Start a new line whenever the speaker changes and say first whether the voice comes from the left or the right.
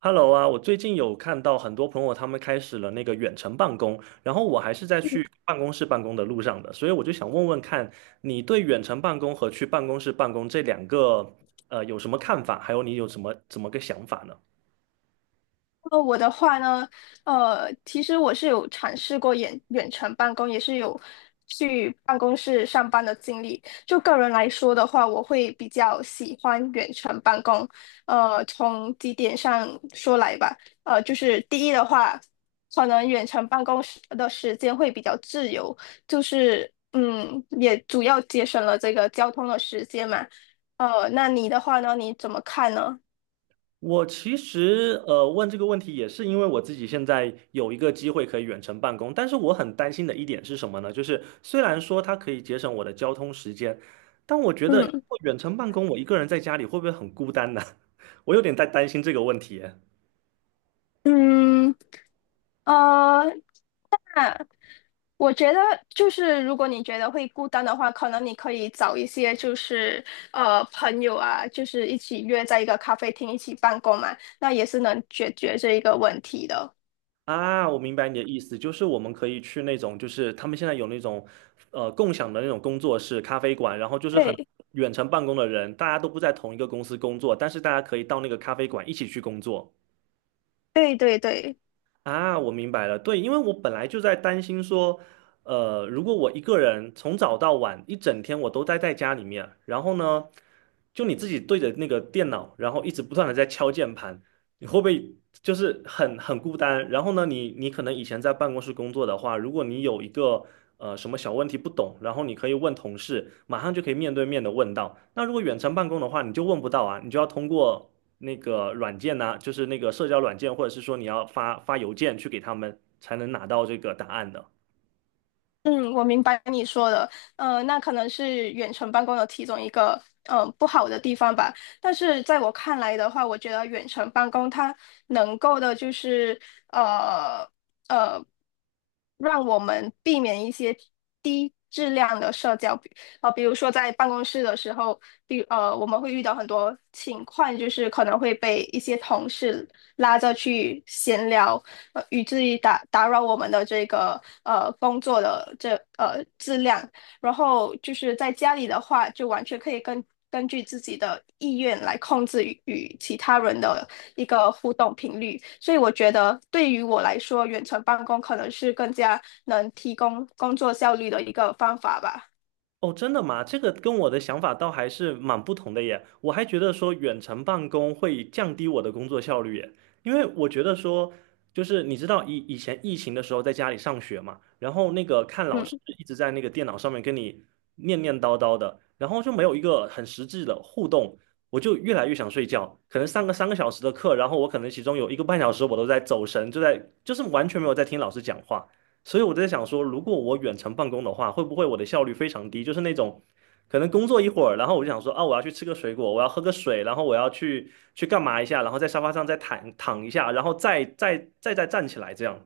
right: Hello 啊，我最近有看到很多朋友他们开始了那个远程办公，然后我还是在去办公室办公的路上的，所以我就想问问看，你对远程办公和去办公室办公这两个有什么看法，还有你有什么怎么个想法呢？
left: 我的话呢，其实我是有尝试过远程办公，也是有去办公室上班的经历。就个人来说的话，我会比较喜欢远程办公。从几点上说来吧，就是第一的话，可能远程办公时的时间会比较自由，就是也主要节省了这个交通的时间嘛。那你的话呢，你怎么看呢？
right: 我其实问这个问题也是因为我自己现在有一个机会可以远程办公，但是我很担心的一点是什么呢？就是虽然说它可以节省我的交通时间，但我觉得如
left: 嗯。
right: 果远程办公我一个人在家里会不会很孤单呢？我有点在担心这个问题耶。
left: 嗯，呃，我觉得就是，如果你觉得会孤单的话，可能你可以找一些就是朋友啊，就是一起约在一个咖啡厅一起办公嘛，那也是能解决这一个问题的。
right: 啊，我明白你的意思，就是我们可以去那种，就是他们现在有那种，共享的那种工作室、咖啡馆，然后就是很
left: 对，
right: 远程办公的人，大家都不在同一个公司工作，但是大家可以到那个咖啡馆一起去工作。
left: 对对对。
right: 啊，我明白了。对，因为我本来就在担心说，如果我一个人从早到晚一整天我都待在家里面，然后呢，就你自己对着那个电脑，然后一直不断的在敲键盘，你会不会就是很孤单？然后呢，你可能以前在办公室工作的话，如果你有一个什么小问题不懂，然后你可以问同事，马上就可以面对面的问到。那如果远程办公的话，你就问不到啊，你就要通过那个软件呢、就是那个社交软件，或者是说你要发邮件去给他们，才能拿到这个答案的。
left: 嗯，我明白你说的，那可能是远程办公的其中一个，不好的地方吧。但是在我看来的话，我觉得远程办公它能够的就是，呃呃，让我们避免一些低质量的社交，比如说在办公室的时候，我们会遇到很多情况，就是可能会被一些同事拉着去闲聊，以至于打扰我们的这个工作的这质量。然后就是在家里的话，就完全可以根据自己的意愿来控制与其他人的一个互动频率。所以我觉得对于我来说，远程办公可能是更加能提供工作效率的一个方法吧。
right: 哦，真的吗？这个跟我的想法倒还是蛮不同的耶。我还觉得说远程办公会降低我的工作效率耶，因为我觉得说，就是你知道以前疫情的时候在家里上学嘛，然后那个看老师
left: 嗯。
right: 一直在那个电脑上面跟你念念叨叨的，然后就没有一个很实质的互动，我就越来越想睡觉。可能上个3个小时的课，然后我可能其中有1个半小时我都在走神，就是完全没有在听老师讲话。所以我在想说，如果我远程办公的话，会不会我的效率非常低？就是那种可能工作一会儿，然后我就想说，啊，我要去吃个水果，我要喝个水，然后我要去干嘛一下，然后在沙发上再躺躺一下，然后再站起来这样。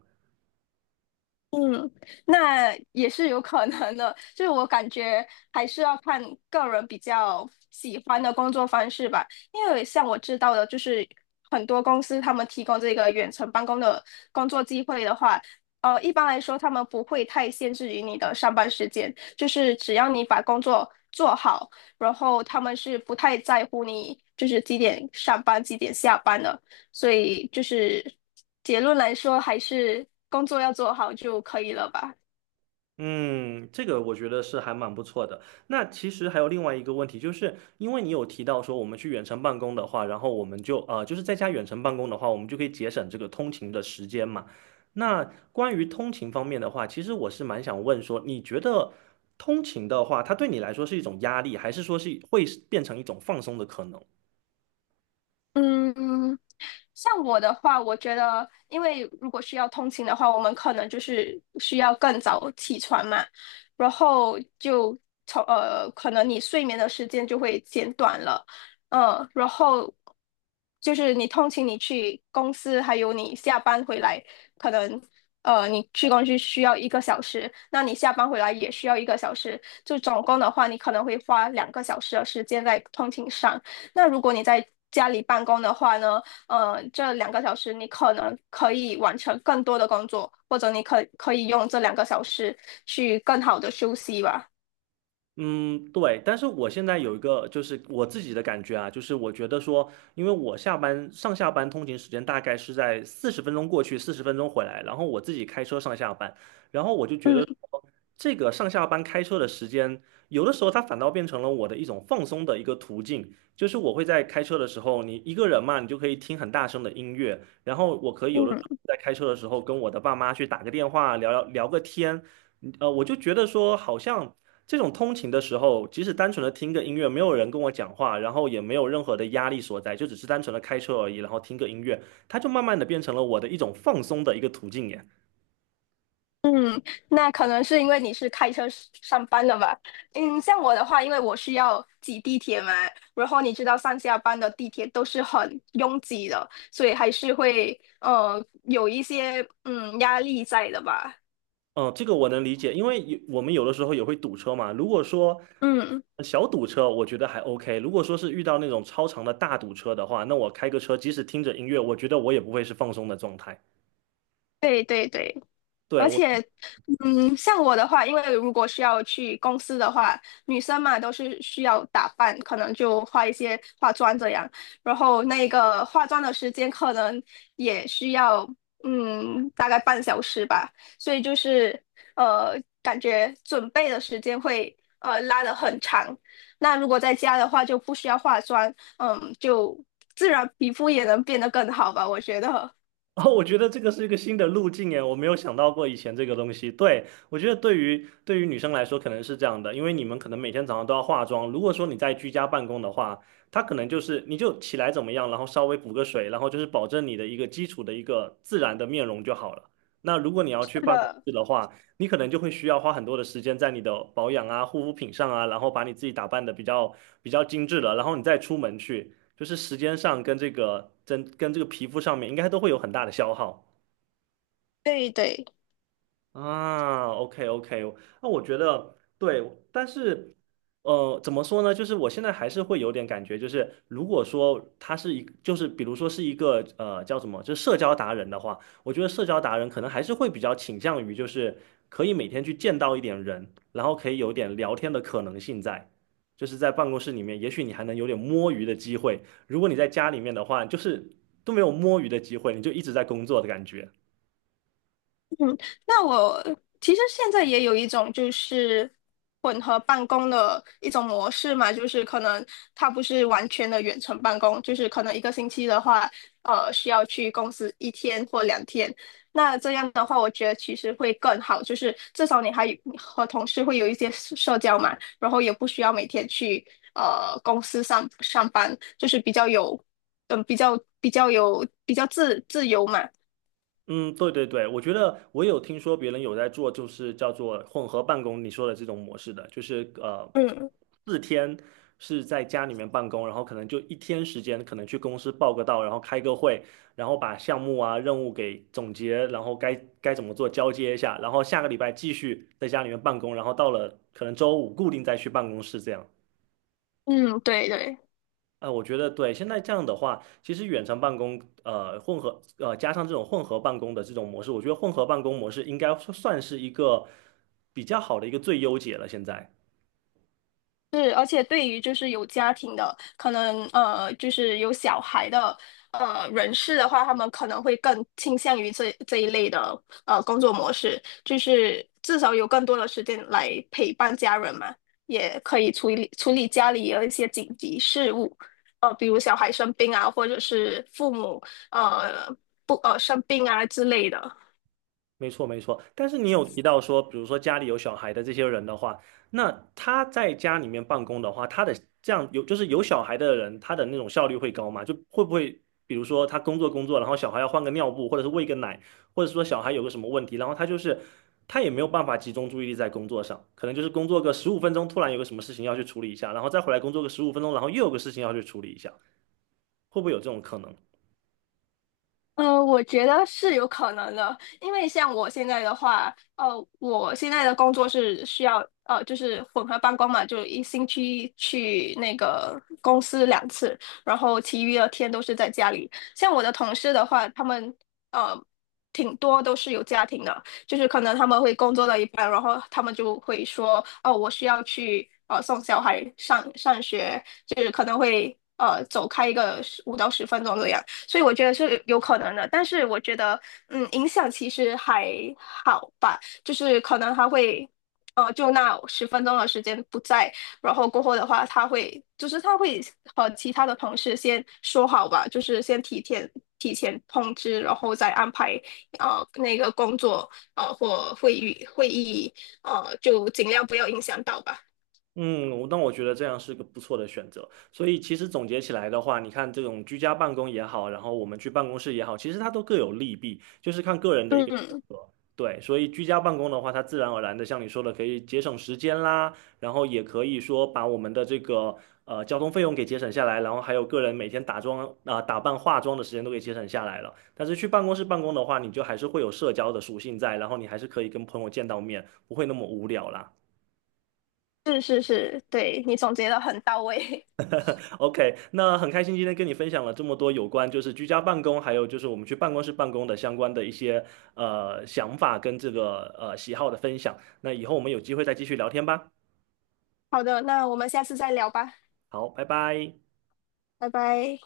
left: 嗯，那也是有可能的，就是我感觉还是要看个人比较喜欢的工作方式吧。因为像我知道的，就是很多公司他们提供这个远程办公的工作机会的话，一般来说他们不会太限制于你的上班时间，就是只要你把工作做好，然后他们是不太在乎你就是几点上班、几点下班的。所以就是结论来说，还是工作要做好就可以了吧。
right: 嗯，这个我觉得是还蛮不错的。那其实还有另外一个问题，就是因为你有提到说我们去远程办公的话，然后我们就是在家远程办公的话，我们就可以节省这个通勤的时间嘛。那关于通勤方面的话，其实我是蛮想问说，你觉得通勤的话，它对你来说是一种压力，还是说是会是变成一种放松的可能？
left: 嗯，像我的话，我觉得，因为如果是要通勤的话，我们可能就是需要更早起床嘛，然后就可能你睡眠的时间就会减短了，嗯，然后就是你通勤，你去公司，还有你下班回来，可能你去公司需要一个小时，那你下班回来也需要一个小时，就总共的话，你可能会花两个小时的时间在通勤上。那如果你在家里办公的话呢？这两个小时你可能可以完成更多的工作，或者你可以用这两个小时去更好的休息吧。
right: 嗯，对，但是我现在有一个就是我自己的感觉啊，就是我觉得说，因为我上下班通勤时间大概是在四十分钟过去，四十分钟回来，然后我自己开车上下班，然后我就觉得
left: 嗯
right: 说这个上下班开车的时间，有的时候它反倒变成了我的一种放松的一个途径，就是我会在开车的时候，你一个人嘛，你就可以听很大声的音乐，然后我可以有的时候
left: 嗯
right: 在开车的时候跟我的爸妈去打个电话，聊个天。我就觉得说，好像这种通勤的时候，即使单纯的听个音乐，没有人跟我讲话，然后也没有任何的压力所在，就只是单纯的开车而已，然后听个音乐，它就慢慢的变成了我的一种放松的一个途径耶。
left: 嗯，那可能是因为你是开车上班的吧？嗯，像我的话，因为我需要挤地铁嘛，然后你知道上下班的地铁都是很拥挤的，所以还是会有一些压力在的吧。
right: 嗯，这个我能理解，因为我们有的时候也会堵车嘛。如果说
left: 嗯，
right: 小堵车，我觉得还 OK；如果说是遇到那种超长的大堵车的话，那我开个车，即使听着音乐，我觉得我也不会是放松的状态。
left: 对对对，
right: 对，
left: 而
right: 我
left: 且像我的话，因为如果是要去公司的话，女生嘛都是需要打扮，可能就化一些化妆这样。然后那个化妆的时间可能也需要，嗯，大概半小时吧。所以就是感觉准备的时间会拉得很长。那如果在家的话，就不需要化妆，嗯，就自然皮肤也能变得更好吧，我觉得。
right: 哦，我觉得这个是一个新的路径耶，我没有想到过以前这个东西。对，我觉得对于女生来说可能是这样的，因为你们可能每天早上都要化妆。如果说你在居家办公的话，它可能就是你就起来怎么样，然后稍微补个水，然后就是保证你的一个基础的一个自然的面容就好了。那如果你 要去
left: 是
right: 办公
left: 的，
right: 室的话，你可能就会需要花很多的时间在你的保养啊、护肤品上啊，然后把你自己打扮的比较精致了，然后你再出门去。就是时间上跟这个皮肤上面应该都会有很大的消耗。
left: 对对。
right: 啊，OK OK，那我觉得对，但是怎么说呢？就是我现在还是会有点感觉，就是如果说他是一，就是比如说是一个叫什么，就是社交达人的话，我觉得社交达人可能还是会比较倾向于就是可以每天去见到一点人，然后可以有点聊天的可能性在，就是在办公室里面，也许你还能有点摸鱼的机会。如果你在家里面的话，就是都没有摸鱼的机会，你就一直在工作的感觉。
left: 那我其实现在也有一种就是混合办公的一种模式嘛，就是可能它不是完全的远程办公，就是可能1个星期的话，需要去公司1天或2天。那这样的话，我觉得其实会更好，就是至少你还有和同事会有一些社交嘛，然后也不需要每天去公司上班，就是比较有，比较有比较自由嘛，
right: 嗯，对对对，我觉得我有听说别人有在做，就是叫做混合办公，你说的这种模式的，就是
left: 嗯
right: 4天是在家里面办公，然后可能就一天时间，可能去公司报个到，然后开个会，然后把项目啊任务给总结，然后该怎么做交接一下，然后下个礼拜继续在家里面办公，然后到了可能周五固定再去办公室这样。
left: 嗯，对对。
right: 啊，我觉得对，现在这样的话，其实远程办公，加上这种混合办公的这种模式，我觉得混合办公模式应该算是一个比较好的一个最优解了。现在，
left: 是，而且对于就是有家庭的，可能就是有小孩的人士的话，他们可能会更倾向于这一类的工作模式，就是至少有更多的时间来陪伴家人嘛，也可以处理处理家里有一些紧急事务，比如小孩生病啊，或者是父母呃不生病啊之类的。
right: 没错，没错。但是你有提到说，比如说家里有小孩的这些人的话，那他在家里面办公的话，他的这样有就是有小孩的人，他的那种效率会高吗？就会不会，比如说他工作，然后小孩要换个尿布，或者是喂个奶，或者说小孩有个什么问题，然后他就是他也没有办法集中注意力在工作上，可能就是工作个十五分钟，突然有个什么事情要去处理一下，然后再回来工作个十五分钟，然后又有个事情要去处理一下，会不会有这种可能？
left: 我觉得是有可能的，因为像我现在的话，我现在的工作是需要就是混合办公嘛，就1星期去那个公司2次，然后其余的天都是在家里。像我的同事的话，他们呃挺多都是有家庭的，就是可能他们会工作到一半，然后他们就会说，哦，我需要去送小孩上学，就是可能会走开一个15到10分钟这样。所以我觉得是有可能的，但是我觉得，嗯，影响其实还好吧，就是可能他会，就那十分钟的时间不在，然后过后的话，他会，就是他会和其他的同事先说好吧，就是先提前通知，然后再安排，那个工作，或会议，就尽量不要影响到吧。
right: 嗯，我那我觉得这样是个不错的选择。所以其实总结起来的话，你看这种居家办公也好，然后我们去办公室也好，其实它都各有利弊，就是看个人的一个选
left: 嗯，
right: 择。对，所以居家办公的话，它自然而然的像你说的，可以节省时间啦，然后也可以说把我们的这个交通费用给节省下来，然后还有个人每天打扮化妆的时间都给节省下来了。但是去办公室办公的话，你就还是会有社交的属性在，然后你还是可以跟朋友见到面，不会那么无聊啦。
left: 是是是，对，你总结的很到位。
right: OK，那很开心今天跟你分享了这么多有关就是居家办公，还有就是我们去办公室办公的相关的一些想法跟喜好的分享。那以后我们有机会再继续聊天吧。
left: 好的，那我们下次再聊吧，
right: 好，拜拜。
left: 拜拜。